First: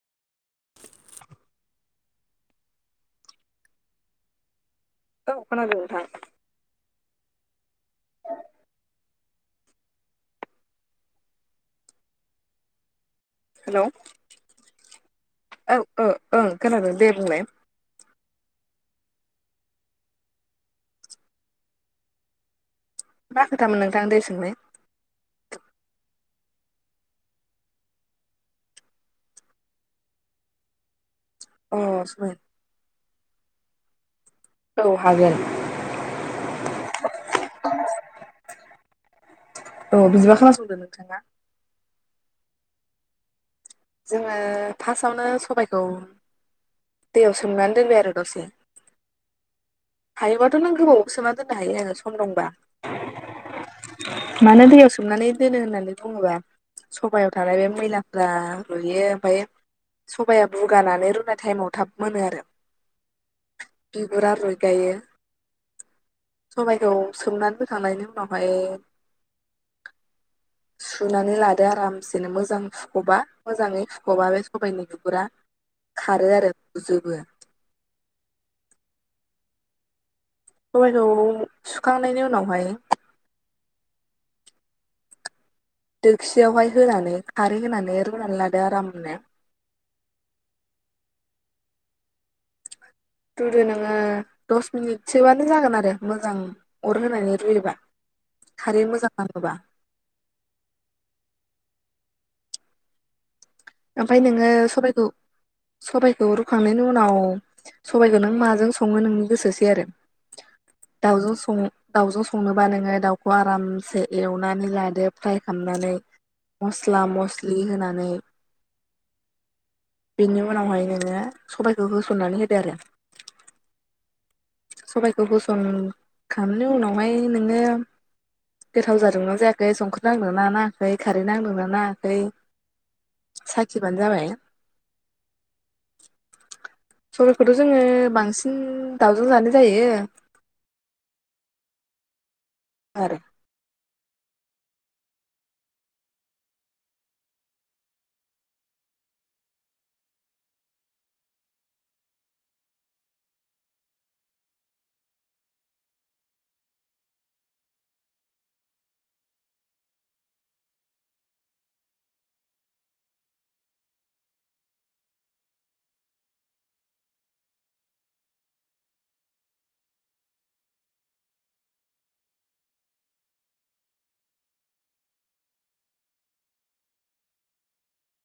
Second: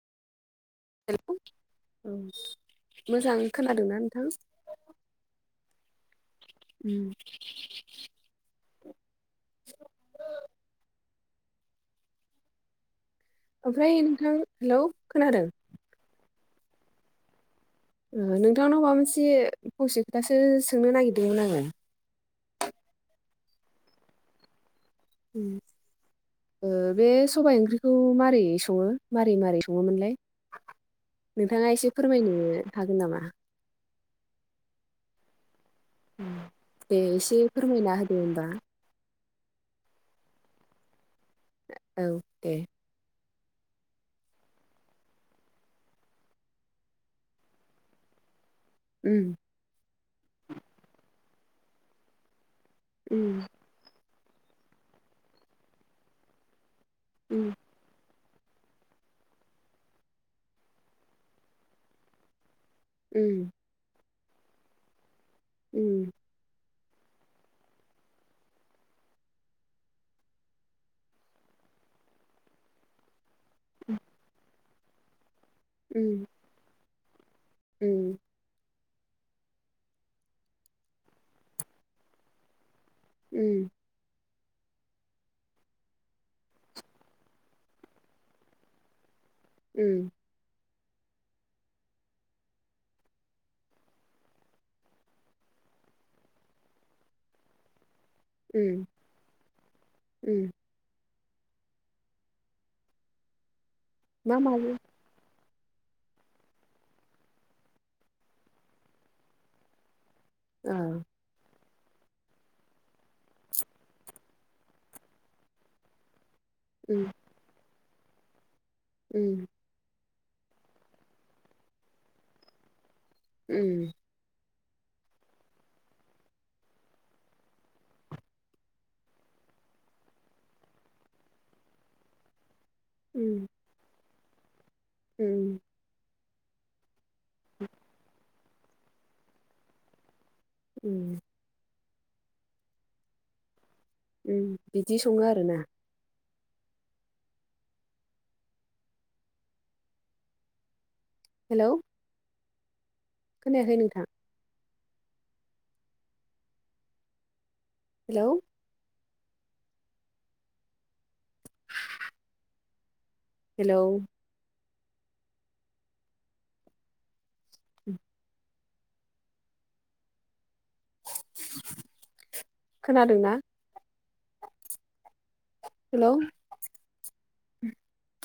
हेल' औ मोजां खोनादोंना नोंथां? औ खोनादो नोंथां [inaudible] [inaudible] हेलौ ओमफ्राय नोंथां हेलौ खोनादों? औ ओ ओं खोनादों दे बुंलाय ओ नोंथांनाव माबा मोनसे फंसे खोथासो सोंनो नागिरदोंमोन आङो मा खोथामोन नोंथां दे सोंनाय ओ [unintelligible] ओ बे सबाय ओंख्रिखौ माबारै सङो मारै मारै सङोमोनलाय नोंथाङा अ एसे सबाय फोरमायनो हागोन नामा औ हागोन दे एसे फोरमायना होदो ओमबा औ बिदिबा खोनासंदो नोंथाङा औ दे जोङो फार्स्टावनो सबायखौ दैयाव सोमनानै दोनबाय आरो दसे उम हायोबाथ' नों गोबाव सोमना दोननो हायो आङो सम दंबा उम मानो दैयाव सोमनानै दोनो होननानै बुङोबा सबायाव उम थानाय बे मैलाफ्रा गुयो ओमफाय सबाया बुगानानै रुनाय टाइमाव थाब मोनो आरो उम बिगुरा रुय गायो उम [unintelligible] सबायखौ सोमनानै फोखांनायनि उनावहाय सुनानै लादो आरामसेनो मोजां हुख'बा मोजाङै हुख'बा बे सबायाइनि बिगुरा उम खारो आरोजोबो उम सबायखौ सुखांनायनि उनावहाय उम दोखसियावहाय होनानै खारै होनानै रुनानै लादो आरामनो उम रुदो नोङो दस मिनिटसोबानो जागोन आरो मोजां अर होनानै रुयोबा खारै उम मोजां नाङोबा उम ओमफाय मा नोङो माजों सबबायखौ सबाइखौ रुखांनायनि उनाव सबाइखौ नों माजों सङो नोंनि गोसोसै आरो औ दावजो सङो दाउजों संनोबा नोङो दाउखौ आरामसे एवनानै लादो फ्राय खालामनानै मस्ला उम मस्लि होनानै उम बेनि उनावहाय नोङो सबायखौ होसननानै होदो आरो उम सबायखौ होसनखांनायनि उनावहाय नोङो गोथाव जादोंना जायाखै संख्रि नांदोंना नाङाखै खारै नांदोंना नाङाखै उम साखिबानो जाबाय उम सबायखौथ' जोङो बांसिन दाउजों जानाय जायो उम आरो बिदि सङो आरोना हेलौ खोनायाखै नोंथां हेलौ हेलौ खोनादोंना हेलौ